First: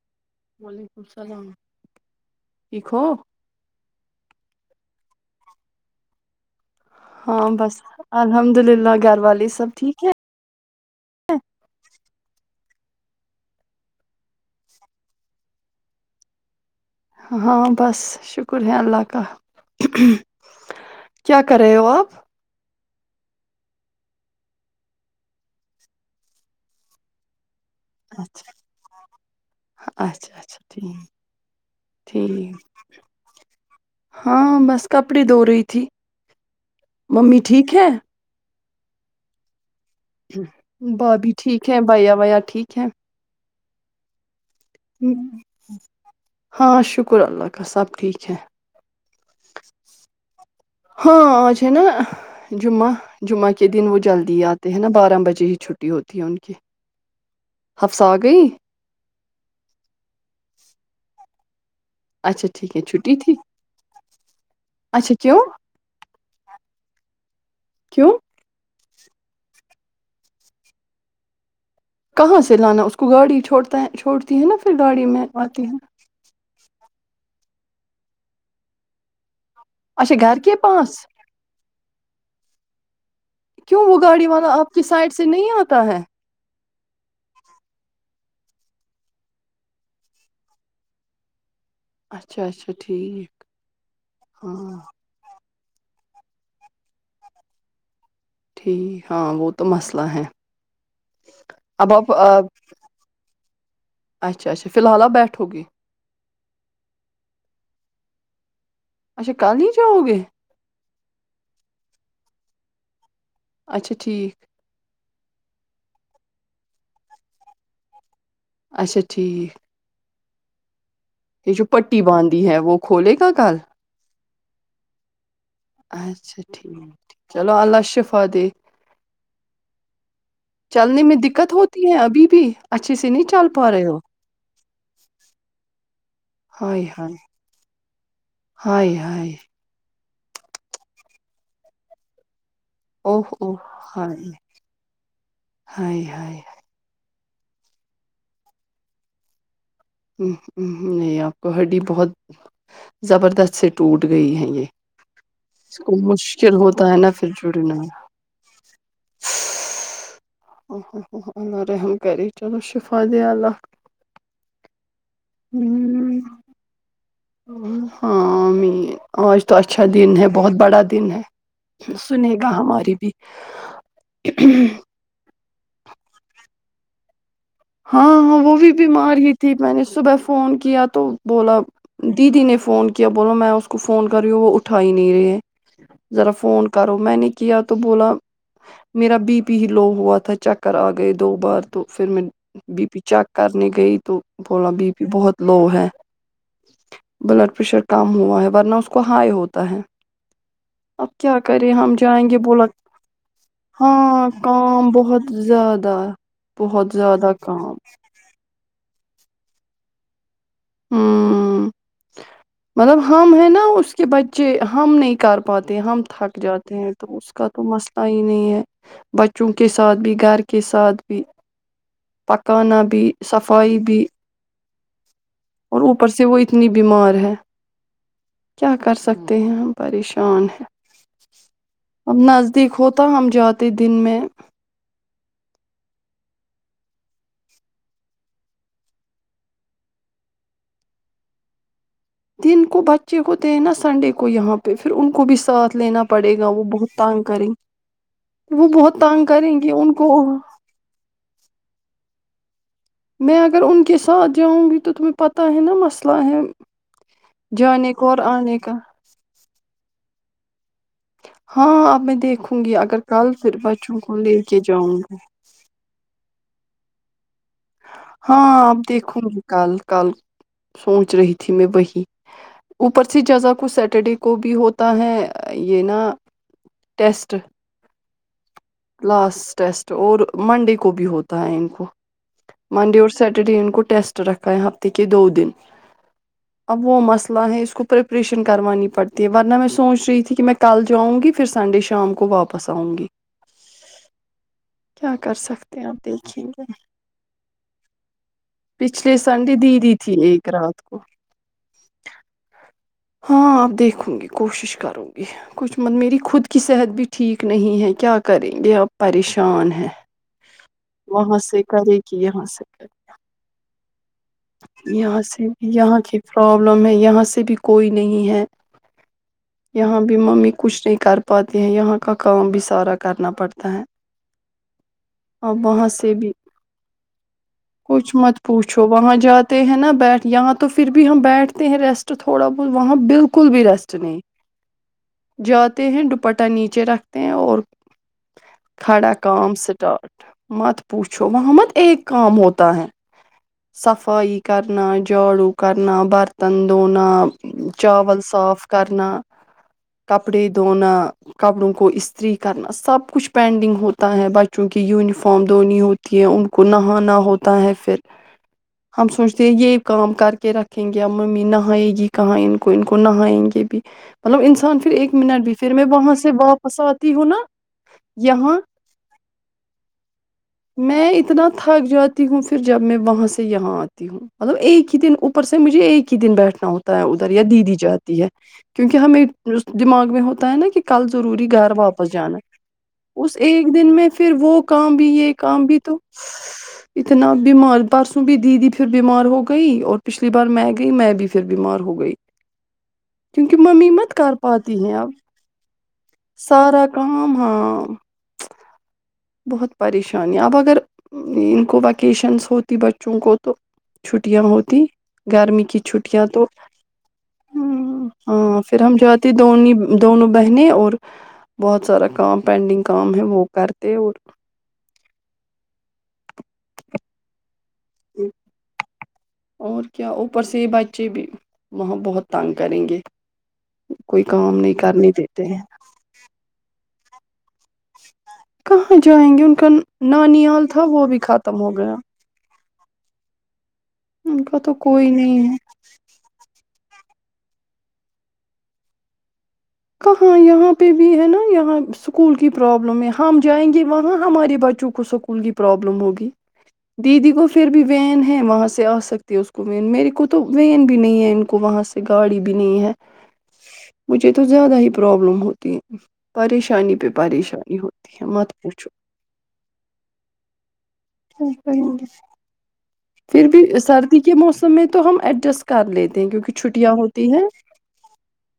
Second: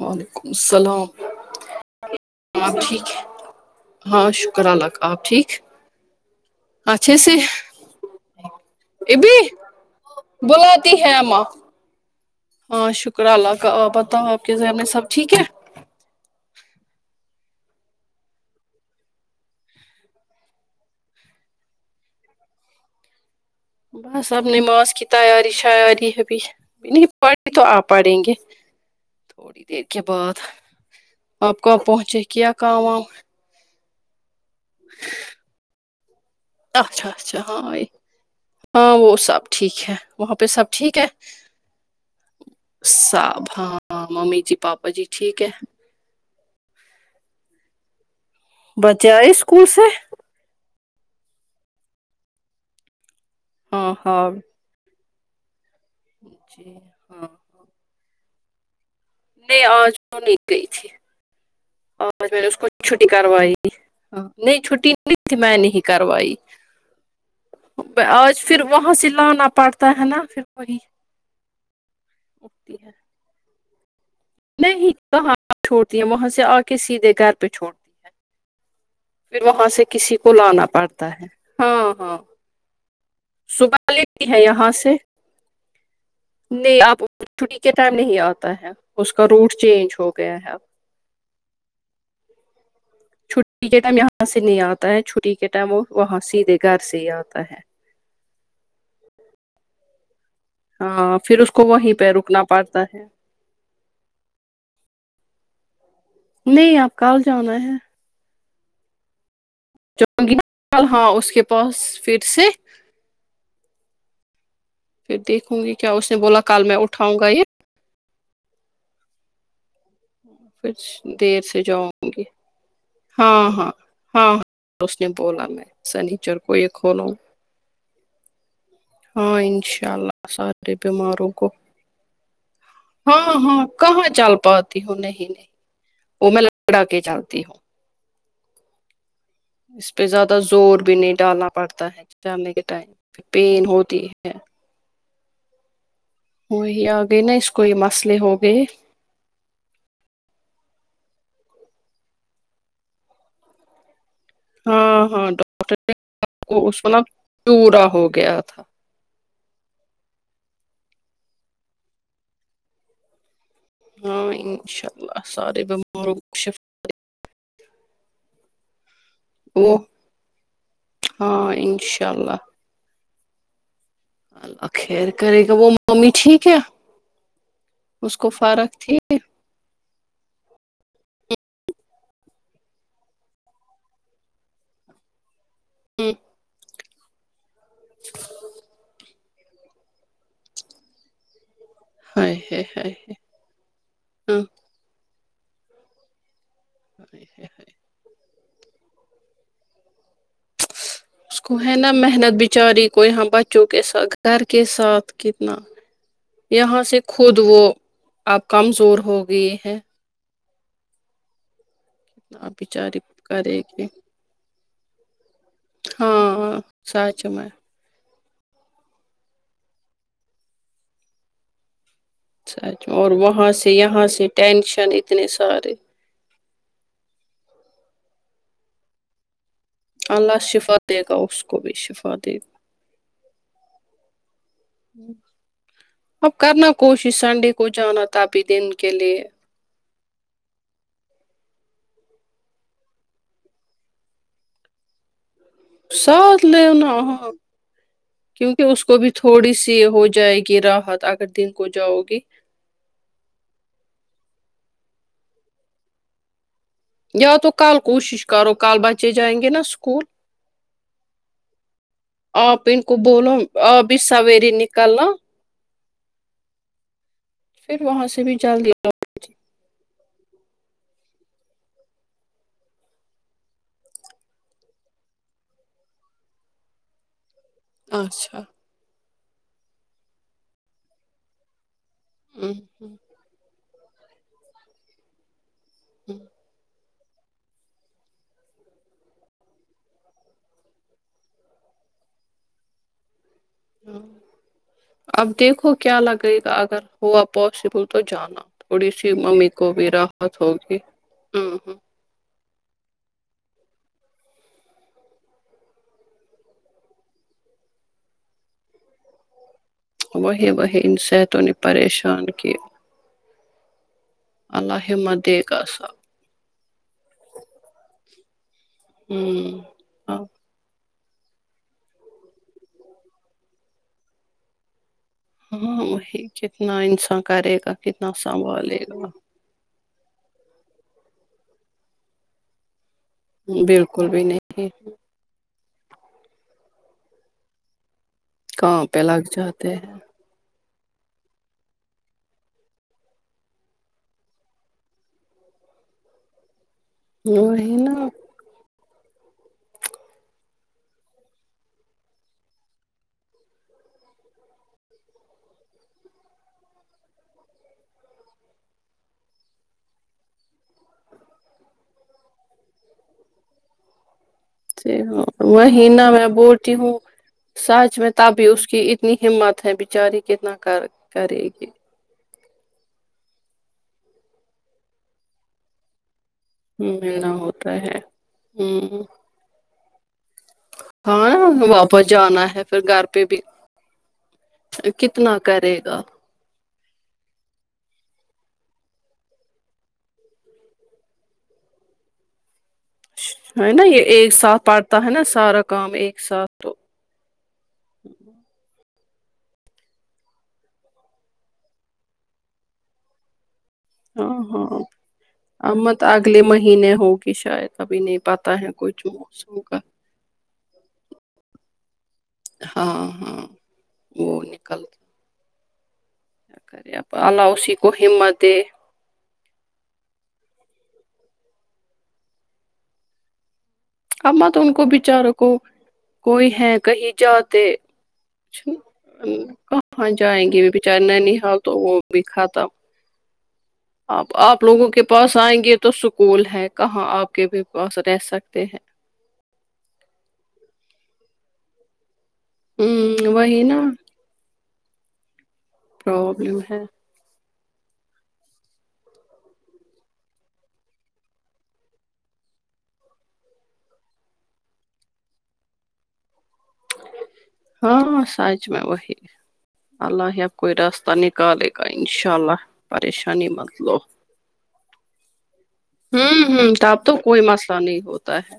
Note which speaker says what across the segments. Speaker 1: وعلیکم السلام آپ ٹھیک ہے ہاں شکہ کر لک آپ ٹھیک اچھے سے
Speaker 2: ہاں بس الحمد للہ گھر والی سب ٹھیک ہے
Speaker 1: تی ہے ماں ہاں شکر اللہ کا بتاؤ آپ کے ذہمنے سب ٹھیک ہے
Speaker 2: ہاں بس شکر ہے اللہ کا کیا کر رہے ہو آپ
Speaker 1: بس اب نماز کی تیاری شیاری ہےبھی نہیں پڑ تو آپ پڑیں گے
Speaker 2: اچھا
Speaker 1: تھوڑی دیر کے بعد
Speaker 2: اچھا اچھا ٹھیک
Speaker 1: آپ کواں پہنچے کیا
Speaker 2: ٹھیک
Speaker 1: کام وم
Speaker 2: ہاں بس کپڑی دھو رہی تھی
Speaker 1: اچھا اچھا
Speaker 2: ممی
Speaker 1: ہاں
Speaker 2: ٹھیک
Speaker 1: ہاں وہ سب ٹھیک ہے وہاں پہ سب ٹھیک ہے
Speaker 2: بابھی ٹھیک ہے بھائیا ویا ٹھیک ہے
Speaker 1: سب ہاں ممی جی پاپا جی ٹھیک ہے
Speaker 2: ہاں شکر اللہ کا سب ٹھیک ہے
Speaker 1: جائے اسکول سے
Speaker 2: ہاں آج ہے نا جمعہ جمعہ کے دن
Speaker 1: ہاں
Speaker 2: وہ
Speaker 1: ہاں
Speaker 2: جلدی آتے ہیں نا بارم بج ہی چھٹی ہوتی ہے ان کی
Speaker 1: جی ہاں
Speaker 2: ہفس آ گئی
Speaker 1: نہیں آج بو نہیں گئی تھی آج میں نے
Speaker 2: اچھا
Speaker 1: اس کو
Speaker 2: ٹھیک ہے
Speaker 1: چھٹی
Speaker 2: تھی
Speaker 1: کروائی نہیں چھٹی
Speaker 2: اچھا
Speaker 1: نہیں تھی
Speaker 2: کیوں
Speaker 1: میں نے ہی کروائی
Speaker 2: کیوں
Speaker 1: آج پھر وہاں سے لانا پڑتا ہے نا پھر کوی
Speaker 2: کہاں سے لانا اس کو گاڑی چھوڑ تا چھوڑ
Speaker 1: نہیں کہاں چھوڑتی ہیں وہاں سے آ کے سیدھے گھر پہ چھوڑتی ہے پھر وہاں سے
Speaker 2: اچھا
Speaker 1: کسی کو
Speaker 2: گھر کے
Speaker 1: لانا
Speaker 2: پاس
Speaker 1: پڑتا ہے ہاں ہاں
Speaker 2: کیوں
Speaker 1: صبح
Speaker 2: وہ گاڑی
Speaker 1: لیتی ہے
Speaker 2: والا آپ
Speaker 1: یہاں
Speaker 2: کی سائڈ سے نہیں آتا تا ہے
Speaker 1: نہیں آپ چھٹی کے ٹائم نہیں آتا ہے اس کا روٹ چینج ہو گیا ہے اب
Speaker 2: اچھا اچھا ٹھیک
Speaker 1: چھٹی کے ٹائم یہاں سے نہیں
Speaker 2: ہاں
Speaker 1: آتا ہے چھٹی کے وہ وہاں سیدھے گھر سے ہی آتا ہے
Speaker 2: ٹھ ہاں وہ تو مسئلہ ہے
Speaker 1: ہاں پھر اس کو
Speaker 2: اب
Speaker 1: وہیں پہ
Speaker 2: آپ
Speaker 1: رکنا
Speaker 2: آپ-
Speaker 1: پڑتا ہے
Speaker 2: اچھا اچھا فی الحال اپ بیٹھو گی
Speaker 1: نہیں آپ کل جانا ہے
Speaker 2: اچھا کل ہی جاؤ گے
Speaker 1: جاؤں گی ہاں اس کے پاس پھر اسے
Speaker 2: اچھا ٹھیک
Speaker 1: پھر دیکھوں گی کیا اس نے بولا کل میں اٹھاؤں گا یہ
Speaker 2: اچھا ٹھیک
Speaker 1: [unintelligible] دیر
Speaker 2: یہ
Speaker 1: سے
Speaker 2: جو پٹی
Speaker 1: جاؤں گی
Speaker 2: باندھی ہے وہ کھولے گا
Speaker 1: ہاں
Speaker 2: کل
Speaker 1: ہاں ہاں ہاں اس نے بولا میں سنیچر
Speaker 2: اچھا
Speaker 1: کو یہ
Speaker 2: ٹھیک
Speaker 1: کھولوں
Speaker 2: چلو اللہ شفا دے
Speaker 1: ہاں انشاء اللہ سارے
Speaker 2: چلنے میں
Speaker 1: بیماروں کو
Speaker 2: دقت ہوتی ہے ابھی بھی اچھے سے نہیں چل پا رہے ہو
Speaker 1: کیوں نہیں نہیں وہ میں
Speaker 2: ہائے
Speaker 1: لگڑا کے
Speaker 2: ہائے
Speaker 1: چلتی ہوں
Speaker 2: ہائے یائے
Speaker 1: اس پہ زیادہ زور بھی نہیں ڈالنا پڑتا ہے جاننے کے
Speaker 2: اوہ اوہ
Speaker 1: پین ہوتی ہے
Speaker 2: ائے ہائے
Speaker 1: گ نہ اس کوئی مسلے ہو گئے
Speaker 2: ہ نہیں آپ کو ہڈی بہت زبردست سے ٹوٹ ٹ گئی ہے یہ
Speaker 1: ہاں ہاں ڈاکٹر
Speaker 2: اس کو مشکل
Speaker 1: کو اس
Speaker 2: ہوتا ہے نا پھر جڑنا
Speaker 1: چورا ہو گیا تھا
Speaker 2: اللہ رحم کری چلو شفت اللہ
Speaker 1: ہاں انشاء سارے بیماروں
Speaker 2: ہمم
Speaker 1: کو شفٹ
Speaker 2: ہاں میں آج تو
Speaker 1: وہ
Speaker 2: اچھا دن ہے بہت بڑا دن
Speaker 1: ہاں
Speaker 2: ہے
Speaker 1: انشاء
Speaker 2: سنے
Speaker 1: اللہ
Speaker 2: گا ہماری بھی
Speaker 1: اللہ خیر کرے گ وہ ممی ٹھیک ہے اس
Speaker 2: ہاں
Speaker 1: کو
Speaker 2: ہاں وہ
Speaker 1: فارغ
Speaker 2: بھی
Speaker 1: تھی
Speaker 2: بیمار ہی تھی میں نے صبح فون کیا تو بولا دیدی نے فون کیا بولا میں اس کو فون کر رہی ہوں وہ اٹھا ہی نہیں رہے ذرا فون کرو میں نے کیا تو بولا میرا بی پلو ہوا تھا چکر آ گئے دو بار تو پھر میں
Speaker 1: ہائے ہائے
Speaker 2: بی
Speaker 1: ہائے
Speaker 2: پی چیک کرنے گئی تو
Speaker 1: ہاں
Speaker 2: بولاا بی پی بہت لو ہے بلڈ پریشر کم ہوا ہے ورنا اس کو ہائی ہوتا ہے اب کیا
Speaker 1: اس کو
Speaker 2: کریں
Speaker 1: ہے نا
Speaker 2: ہم جائیں
Speaker 1: محنت
Speaker 2: گے بولا
Speaker 1: بچاری کو یہاں بچوں کے ساتھ
Speaker 2: ہاں
Speaker 1: گھر کے
Speaker 2: کام
Speaker 1: ساتھ
Speaker 2: بہت
Speaker 1: کتنا
Speaker 2: زیادہ
Speaker 1: یہاں
Speaker 2: بہت
Speaker 1: سے
Speaker 2: زیادہ
Speaker 1: خود تو وہ
Speaker 2: کام
Speaker 1: آپ کمزور ہوگی [inaudible]
Speaker 2: [inaudible]
Speaker 1: آپ بچاری
Speaker 2: مطلب ہم ہے
Speaker 1: کرے
Speaker 2: نا
Speaker 1: گی
Speaker 2: اس کے بچے ہم نہیں کر پاتے ہیں ہم تھک
Speaker 1: ہاں
Speaker 2: جاتے ہیں تو
Speaker 1: سچ
Speaker 2: اس
Speaker 1: میں
Speaker 2: کا تو مسئلہ آ ہی نہیں ہے بچوں کے ساتھ بھی گھر کے ساتھ بھی
Speaker 1: اچھا
Speaker 2: پکانا
Speaker 1: اچھا اور
Speaker 2: بھی
Speaker 1: وہاں سے
Speaker 2: صفائی بھی
Speaker 1: یہاں سے ٹینشن [inaudible]
Speaker 2: اور اوپر سے وہ اتنی بیمار ہے کیا کر سکتے ہیں ہم
Speaker 1: اللہ
Speaker 2: پریشان ہے
Speaker 1: شفا دے گا اس کو بھی شفا
Speaker 2: اب
Speaker 1: دے گا
Speaker 2: نزدیک ہوتا ہم جاتے دن میں
Speaker 1: اب کرنا کوشش سنڈے کو جانا تھا ابھی دن کے لیے
Speaker 2: دن کو بچے کوتے ہیں نا سنڈے کو یہاں پہ پھر ان کو بھی ساتھ لینا پڑے
Speaker 1: ساتھ
Speaker 2: گا
Speaker 1: ل
Speaker 2: وہ
Speaker 1: ن
Speaker 2: بہت تانگ کریں گے
Speaker 1: کیونکہ
Speaker 2: وہ
Speaker 1: اس کو
Speaker 2: بہت
Speaker 1: بھی
Speaker 2: تانگ
Speaker 1: تھوڑی
Speaker 2: کریں گے
Speaker 1: سی
Speaker 2: ان
Speaker 1: ہو
Speaker 2: کو
Speaker 1: جائے گی راحت اگر دن کو جاؤ گی
Speaker 2: میں اگر ان کے ساتھ جاؤں گی تو تمہیں پتہ ہے نا مسئلہ ہے
Speaker 1: یا تو کل
Speaker 2: جانے کو اور
Speaker 1: کوشش کرو
Speaker 2: آنے کا
Speaker 1: کال بچے جائیں گے نا اس اسک
Speaker 2: ہاں اب میں دیکھوں گی
Speaker 1: کو
Speaker 2: اگر کل
Speaker 1: بولو
Speaker 2: پھر
Speaker 1: آپ بھی
Speaker 2: بچوں کو لے
Speaker 1: سویرے
Speaker 2: کے جاؤں
Speaker 1: نکلنا
Speaker 2: گا
Speaker 1: پھر وہاں سے بھی
Speaker 2: ہاں
Speaker 1: جلدی
Speaker 2: آپ دیکھو میں کل کل سوچ رہی تھی ت میں وہی اوپر سے جزا کو سیٹرڈے کو بھی ہوتا ہے یہ نا ٹیسٹ
Speaker 1: اچھا
Speaker 2: لاسٹ ٹیسٹ اور منڈے کو بھی ہوتا ہے ان کو
Speaker 1: ہوں ہوں
Speaker 2: منڈے
Speaker 1: ہوں
Speaker 2: اور سٹرڈے ان کو ٹیسٹ رکھا ہے ہفتے کے دو دن
Speaker 1: ہ
Speaker 2: اب وہ مسئلہ ہیں اسس کو پریپریشن کروانی پڑتی ہے ورنہ میں سوچ رہی تھی کہ میں کل جاؤں گی پھر سنڈے شام کو واپس آؤں گی
Speaker 1: ہ
Speaker 2: کیا
Speaker 1: اب
Speaker 2: کر
Speaker 1: دیکھو
Speaker 2: سکتے ہیں
Speaker 1: کیا
Speaker 2: آپ
Speaker 1: لگے
Speaker 2: دیکھیں
Speaker 1: گا
Speaker 2: گے
Speaker 1: اگر ہوا پاسبل تو جانا تھوڑی سی
Speaker 2: پچھلے
Speaker 1: ممی
Speaker 2: سنڈے
Speaker 1: کو بھی
Speaker 2: دیدی تھی
Speaker 1: راحت
Speaker 2: ایک
Speaker 1: ہوگی
Speaker 2: رات کو
Speaker 1: ہ ہ
Speaker 2: ہاں آپ دیکھوں گی کوشش کروں گی کچھ م میری خود کی صحت بھی ٹھیک نہیں ہے کیا کریں گے آپ پریشان ہیں
Speaker 1: وہی وہہی ان صطوں نے
Speaker 2: کرے گی
Speaker 1: پریشان
Speaker 2: یہاں
Speaker 1: کیا
Speaker 2: سے کرے
Speaker 1: اللہ
Speaker 2: یہاں
Speaker 1: ہمت دے
Speaker 2: سے
Speaker 1: گا سب
Speaker 2: یہاں کی پرابلم ہے یہاں سے بھی ک کوئی نہیں ہے
Speaker 1: ہوں
Speaker 2: یہاں بھی
Speaker 1: ہاں
Speaker 2: ممی کچھ نہیں کر پاتی ہیں یہاں کا کام بھی سورا کرنا پڑتا ہے اب
Speaker 1: ہاں،
Speaker 2: وہاں سے
Speaker 1: وہی
Speaker 2: بھی
Speaker 1: کتنا انسان کرے گا کتنا
Speaker 2: کچھ مت
Speaker 1: سنبھالے
Speaker 2: پوچھو
Speaker 1: گا
Speaker 2: وہاں جاتے ہیں نا بیٹھ یہاں تو پھر بھی ہم بیٹھتے ہیں ریسٹ تھوڑا بہت وہاں بالکل بھی ریسٹ
Speaker 1: بالکل
Speaker 2: نہیں
Speaker 1: بھی
Speaker 2: ج ہیں دوپٹہ نیچے رکھتے ہیں اور
Speaker 1: کہاں پہ
Speaker 2: کھڑا
Speaker 1: لگ
Speaker 2: کا
Speaker 1: جاتے ہیں
Speaker 2: سٹارٹ متد پوچھو وہاں مت ایک کام ہوتا ہے صفائی کرنا جھاڑو کرنا برتن دھونا
Speaker 1: وہی نا
Speaker 2: چل صاف کرنا کپڑے دھونا کپڑوں کو استری کرنا سب کچھ پینڈنگ ہوتا ہے بچوں کی یونیفارم دھونی ہوتی ہے ان کو نہانا ہوتا ہے پھر ہم سوچتے ہیں یہ کام کر کے رکھیں گے ممی نہ نہئے گی کہاں ان کو ان کو نہیں گے بھی مطلب انسان
Speaker 1: ج
Speaker 2: پھر ایک
Speaker 1: ہاں
Speaker 2: منٹ بھی پھر
Speaker 1: وہیں نہ
Speaker 2: وہاں
Speaker 1: میں
Speaker 2: سے
Speaker 1: بولتی
Speaker 2: واپس
Speaker 1: ہوں
Speaker 2: آتی نا
Speaker 1: سچ میں تب بھی
Speaker 2: یہاں
Speaker 1: اس کی اتنی ہمت ہے بچاری کتنا کر
Speaker 2: میں
Speaker 1: کرے
Speaker 2: اتنا
Speaker 1: گی
Speaker 2: تھک جاتی ہوں جب میں وہاں سے یہاں آتی ہوں مطلب ایک ہی دن اوپر سے مجھے ایک ہی دن بیٹھ ہوتا ہے ادھر
Speaker 1: ملنا
Speaker 2: یا دی دی
Speaker 1: ہوتا
Speaker 2: جاتی ہے کیونکہ
Speaker 1: ہوں
Speaker 2: ہمیں دماغ میں ہوت ہوتا ہے نا کہ کل
Speaker 1: ہاں
Speaker 2: ضروری گھر واپس جانا
Speaker 1: ہے پھر گھر پہ
Speaker 2: اس
Speaker 1: بھی
Speaker 2: ایک دن میں پھر وہ کام بھی یہ
Speaker 1: کتنا
Speaker 2: کام
Speaker 1: کرے
Speaker 2: بھی
Speaker 1: گا
Speaker 2: تو اتنا بیمار پرسوں بھی دیدی پھر بیمار ہو گئی اور پچھلی بار میں گئی میں بھی پھر بیمار ہو گئی کیونکہ
Speaker 1: ہے نا
Speaker 2: ممی
Speaker 1: یہ
Speaker 2: مت
Speaker 1: ایک
Speaker 2: کر
Speaker 1: ساتھ
Speaker 2: پاتی ہیں
Speaker 1: پڑتا ہے
Speaker 2: اب
Speaker 1: نا سارا کام ایک ساتھ تو
Speaker 2: سارا کام ہاں بہت پریشانیا اب اگر ان کو ویکیشنس ہوتی بچوں کو تو تو
Speaker 1: ہاں
Speaker 2: چھٹیاں
Speaker 1: ہاں
Speaker 2: ہوتی گرمی کی
Speaker 1: امت
Speaker 2: چھٹیاں
Speaker 1: اگلے
Speaker 2: تو ہ
Speaker 1: مہینے ہوگی شاید ابھی نہیں پتا
Speaker 2: ہاں
Speaker 1: ہے
Speaker 2: پھر ہم
Speaker 1: کچھ
Speaker 2: جاتے
Speaker 1: موسم
Speaker 2: د
Speaker 1: کا
Speaker 2: دونوں بہنیں اور بہت سارا کا پینڈنگ
Speaker 1: ہاں
Speaker 2: کام ہے وہ
Speaker 1: ہاں
Speaker 2: کر
Speaker 1: وہ نکل کے خپ اللہؤ ش
Speaker 2: اور کیا اوپر سے ہی بائک جی بھی وہاں بہت تانگ کریں گے کوئی
Speaker 1: ااں تو
Speaker 2: کام
Speaker 1: ان
Speaker 2: نہیں
Speaker 1: کو
Speaker 2: کرنے
Speaker 1: بچاروں
Speaker 2: دیتے
Speaker 1: کو
Speaker 2: ہیں
Speaker 1: کوئی ہے کہیں جاہاتے
Speaker 2: کہاں جائیں گے ان کا
Speaker 1: کہاں جائیں گی
Speaker 2: نانیال
Speaker 1: بھی
Speaker 2: تھا
Speaker 1: بچارے
Speaker 2: وہ
Speaker 1: نین حال
Speaker 2: ختم
Speaker 1: تو
Speaker 2: ہو
Speaker 1: وہ
Speaker 2: گیا
Speaker 1: بھی کھات تھا آپ
Speaker 2: ان کا
Speaker 1: آپ
Speaker 2: تو
Speaker 1: لوگوں کے
Speaker 2: کوئی
Speaker 1: پاس
Speaker 2: نہیں ہے
Speaker 1: آئیں گے تو سکول ہے کہاں آپ کے بھی پاس رہ سکتے ہیں
Speaker 2: کہاں یہاں پہ بھی ہے نا یہاں س اسکول کی پروابلم ہے
Speaker 1: ہ
Speaker 2: ہم
Speaker 1: وہی
Speaker 2: جائیں
Speaker 1: نا
Speaker 2: گے وہاں ہمارے بچوں کو ک سکول کی پرابلم ہوگی
Speaker 1: پرابلم ہے
Speaker 2: دیدی کو پھر بھی وین ہے وہاں سے آ سکتی ہے اس کو وین میرے کو تو وین بھی نہیں ہے ان کو وہاں سے گاڑی بھی نہیں ہے مجھے تو زیادہ ہی پرابلم ہوتی ہے پریشانی پہ پریشانی ہوتی
Speaker 1: ہاں
Speaker 2: ہے مت
Speaker 1: سچ میں
Speaker 2: پوچھو
Speaker 1: وہی اللہ ہی اب کوئی راستہ پتا
Speaker 2: کیا
Speaker 1: نکالے
Speaker 2: کریں
Speaker 1: گا
Speaker 2: گے
Speaker 1: انشاء اللہ پریشانی
Speaker 2: پھر بھی
Speaker 1: مت لو
Speaker 2: سردی کے موسم میں تو ہم ایڈجسٹ کر لیتے ہیں
Speaker 1: ہوں
Speaker 2: کیونکہ
Speaker 1: ہوں
Speaker 2: چھٹیاں
Speaker 1: تب تو
Speaker 2: ہوتی
Speaker 1: کوئی
Speaker 2: ہیں
Speaker 1: مسئلہ نہیں ہوتا ہے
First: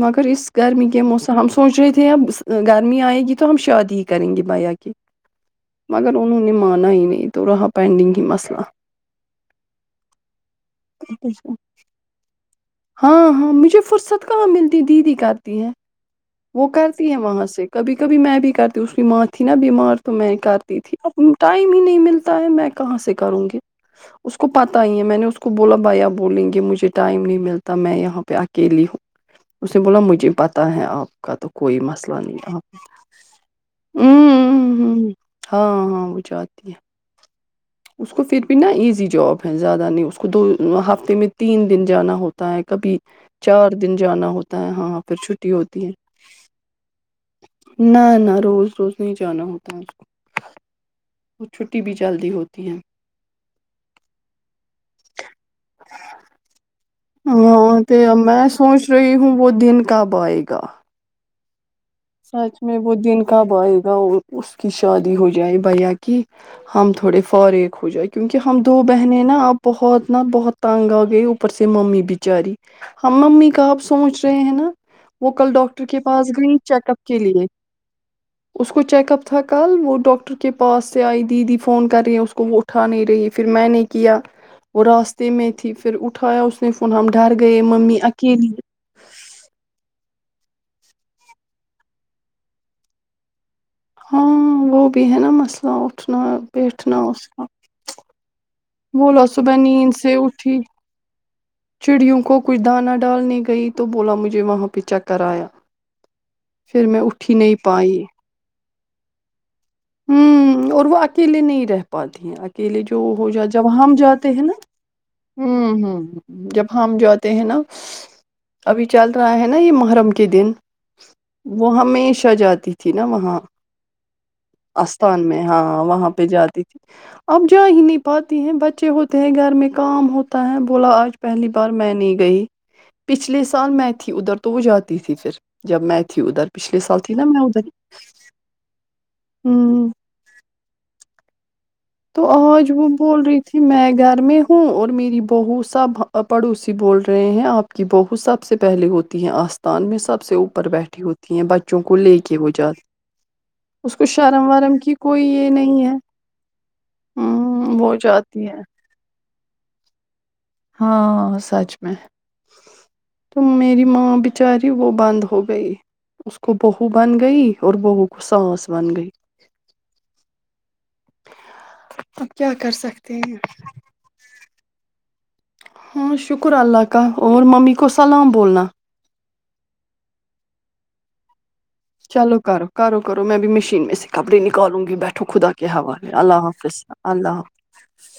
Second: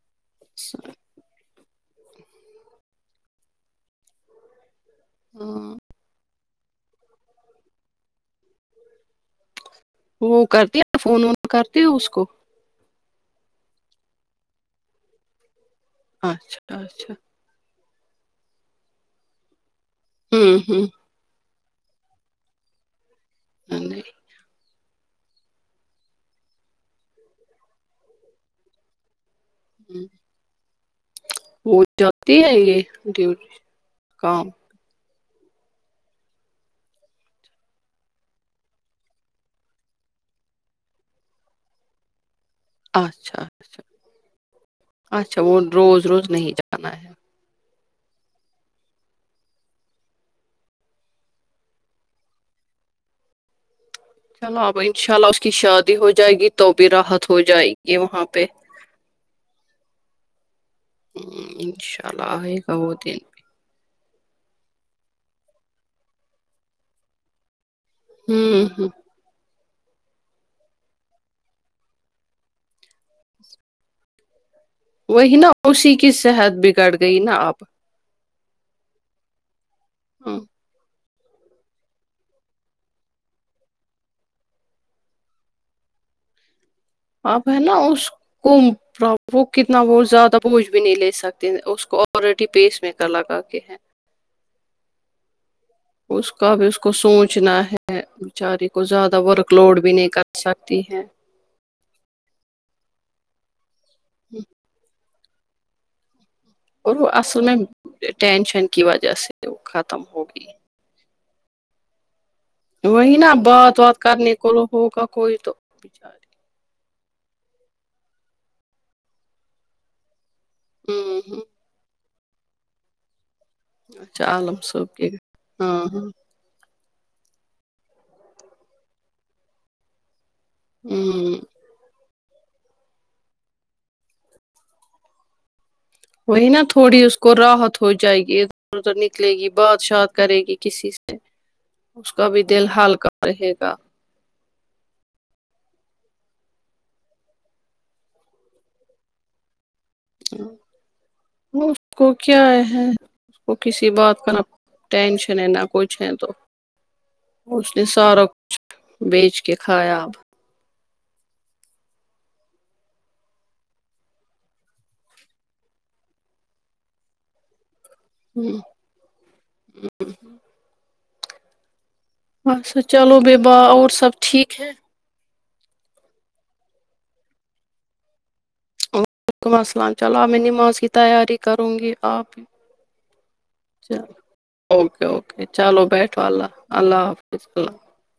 Speaker 2: مگر اس گرمی کے موسم ہم س سوچ رہے تھے اب گرمی آئے گی تو ہم شاد ہی کریں گے بائیا کے
Speaker 1: ہاں
Speaker 2: مگر ان مانا ہی نہیں تو رہا پینڈنگ ہی مسئلہ [inaudible]
Speaker 1: وہ کرتی فون وون کرتے ہو اس کو
Speaker 2: ہاں ہاں مجھے فرصت کہاں ملتی دیدی کہتی ہے وہ
Speaker 1: اچھا
Speaker 2: کرتی
Speaker 1: اچھا
Speaker 2: ہیں وہاں سے کبھی کبھی میں بھی کرتی ہوں اس کی ماں تھی نا بیمار تو میں
Speaker 1: ہوں
Speaker 2: کرتی
Speaker 1: ہوں
Speaker 2: تھی اب ٹائم ہی نہیں ملتا ہے میں کہاں سے کروں گی
Speaker 1: نہیں
Speaker 2: اس کو پات میں نے اس کو بولا بھیا بولیں گے مجھے ٹائم نہیں ملتا تب میں یہاں پہ اکیلی ہوں اس نے بولا مجھے پتا ہے آپ کا تو کوئی
Speaker 1: وہ
Speaker 2: مسئلہ
Speaker 1: جاتی
Speaker 2: نہیں
Speaker 1: ہے یہ ڈیوٹی کام
Speaker 2: ہاں ہاں وہ جاتتی ہے اس کو پھر بھی نا ایزی جاب ہے زیادہ نہیں اس کو دو ہفتے میں تین دن جانا ہوتا ہوتا ہے کبھی
Speaker 1: اچھا
Speaker 2: چار
Speaker 1: اچھا
Speaker 2: دن جانا ہوتا ہے ہاں پھر
Speaker 1: اچھا
Speaker 2: چھٹی
Speaker 1: وہ
Speaker 2: ہوتی ہے
Speaker 1: روز روز نہیں جانا ہے
Speaker 2: نہ نہ روز روز نہیں جانا ہوتا کو اور چھٹی بھی چلدی ہوتی تی ہیں
Speaker 1: چلو اب ان شاء اللہ اس کی شادی ہو جائے گی تو بھی راحت ہو
Speaker 2: ہاں
Speaker 1: جائے گی
Speaker 2: تو
Speaker 1: وہاں
Speaker 2: میں
Speaker 1: پہ
Speaker 2: سوچ رہی ہوں وہ دن کا بائے گا [unintelligible]
Speaker 1: ہاں [inaudible]
Speaker 2: سچ میں وہ دن کب آئے گا وہ اس کی شادی ہو جائے بھیا کی ہم تھوڑے فوری ہو جائے کیونکہ ہم
Speaker 1: ہوں
Speaker 2: دو
Speaker 1: ہ
Speaker 2: بہنیں نا اب بہت نا بہت تانگ آ گئی اوپر سے ممی بچاری ہم ممی کا آپ سوچ رہے ہیں نا وہ
Speaker 1: وہی نا
Speaker 2: کل ڈاکٹر
Speaker 1: اوشی
Speaker 2: کے
Speaker 1: کی
Speaker 2: پاس
Speaker 1: صحت
Speaker 2: گئی
Speaker 1: بگڑ
Speaker 2: چیک
Speaker 1: گئی
Speaker 2: اپ کے
Speaker 1: گئی نا
Speaker 2: لیے
Speaker 1: آپ
Speaker 2: اس کو چیک اپ تھا کہ کل وہ ڈاکٹر
Speaker 1: ہاں،
Speaker 2: کے پاس سے آئی دیدی فون کر رہی اس کو وہ اٹھا نہیں رہی ہے پھر میں نے کیا وہ راستے میں تھی پھر اٹھایا اس نے فون ہم ڈر
Speaker 1: اپ ہے
Speaker 2: گئے
Speaker 1: نا
Speaker 2: ممی
Speaker 1: اس
Speaker 2: اکیلی
Speaker 1: کو وہ کتنا بہت زیادہ بوجھ بھی نہیں لے سکتے اس کو آلریڈی پیس م کرر لگا کے ہیں
Speaker 2: ہاں وہ بھی ہے نا مسلہ
Speaker 1: اس کا بھی اس کو سوچنا ہے بچاری کو زیادہ
Speaker 2: بولا
Speaker 1: ورک
Speaker 2: صبح
Speaker 1: لوڈ بھی
Speaker 2: نیند
Speaker 1: نہیں
Speaker 2: سے
Speaker 1: کر
Speaker 2: اٹھی
Speaker 1: سکتی ہے
Speaker 2: چڑیوں کو کچھ دانا ڈالنے گئی تھی تو بولا مجھے وہاں پہ چیک کرایا
Speaker 1: اور وہ اصل میں ٹینشن کی وجہ سے وہ ختم ہوگی
Speaker 2: ہوں اور وہ اکیلے نہیں رہ پاتی ہیں کے لیے جو
Speaker 1: وہی
Speaker 2: ہو
Speaker 1: نا
Speaker 2: جات جب
Speaker 1: بات
Speaker 2: ہم
Speaker 1: وات
Speaker 2: جاتے
Speaker 1: کرنے
Speaker 2: ہیں
Speaker 1: کو ہوگا کوئی تو
Speaker 2: نا
Speaker 1: بچاری
Speaker 2: جب ہم جاتے ہیں نا ابھی چل رہا ہے نا یہ محرم کے دن
Speaker 1: ہوں ہوں
Speaker 2: وہ ہمیشہ چ جاتی تھی نا وہاں
Speaker 1: اچ [unintelligible]
Speaker 2: استان میں ہاں وہاں پہ جاتی تھی اب جا ہی نہیں پاتی ہیں بچے ہوتے ہیں گھر میں کام ہو بولا آج
Speaker 1: ہوں
Speaker 2: پہلی بار میں نے گئی پچھلے سال میں تھی ادھر تو وہ جاتی تھی پھر جب میں تھی
Speaker 1: وہی
Speaker 2: ادھر
Speaker 1: نا
Speaker 2: پچھلے سال
Speaker 1: تھوڑی
Speaker 2: تھی
Speaker 1: اس
Speaker 2: نا
Speaker 1: کو
Speaker 2: میں ادھر
Speaker 1: راحت ہو جائے گی ادھر ادھر نکلے گی بات
Speaker 2: ہوں
Speaker 1: شات کرے گی کسی سے اس
Speaker 2: تو
Speaker 1: کا بھی دل
Speaker 2: آج وہ
Speaker 1: ہلکا
Speaker 2: بول رہی
Speaker 1: رہے
Speaker 2: تھی
Speaker 1: گا
Speaker 2: میں گھر میں ہوں اور میری بہو سب پڑوسی بول رہے ہیں آپ کی بہو سب سے پہلے ہوتی ہے آستھ ان میں سب سے اوپر بیٹھی ہوتی ہیں
Speaker 1: اس
Speaker 2: بچوں کو لے کے
Speaker 1: کیا
Speaker 2: وہ جات
Speaker 1: ہے اس کسی
Speaker 2: اس کو
Speaker 1: بات کا نہ
Speaker 2: شرم وارم کی کوئی
Speaker 1: ٹینشن
Speaker 2: یہ
Speaker 1: نہ
Speaker 2: نہیں ہے
Speaker 1: کچھ تو اس
Speaker 2: ہوں
Speaker 1: نے
Speaker 2: وہ
Speaker 1: سارا
Speaker 2: جاتی
Speaker 1: کچھ
Speaker 2: ہے
Speaker 1: بیچ کے کھایا اب
Speaker 2: ہاں سچ میں تو میری ماں بچاری وہ بند ہو گئی اس کو بہو بن گئی اور وہ
Speaker 1: ہوں
Speaker 2: سانس بن گئی اب کیا کر
Speaker 1: اچھا چلو
Speaker 2: سکتے
Speaker 1: ب
Speaker 2: ہیں
Speaker 1: باہ اور سب ٹھیک ہے
Speaker 2: ہاں شکر اللہ کا اور ممی کو سلام بولنا
Speaker 1: ولیکم السلام چلو آب میں نماز کی تیاری کروں گی آپ
Speaker 2: چلو
Speaker 1: بھی
Speaker 2: کرو کرو کرو میں بھی مشین میں
Speaker 1: چلو
Speaker 2: سے کپڑے نکالوں گی
Speaker 1: اوکے
Speaker 2: بیٹھو
Speaker 1: اوکے
Speaker 2: خدا کے
Speaker 1: چلو
Speaker 2: حوالے
Speaker 1: بیٹھو
Speaker 2: اللہ حافظ اللہ
Speaker 1: حافظ
Speaker 2: حافظ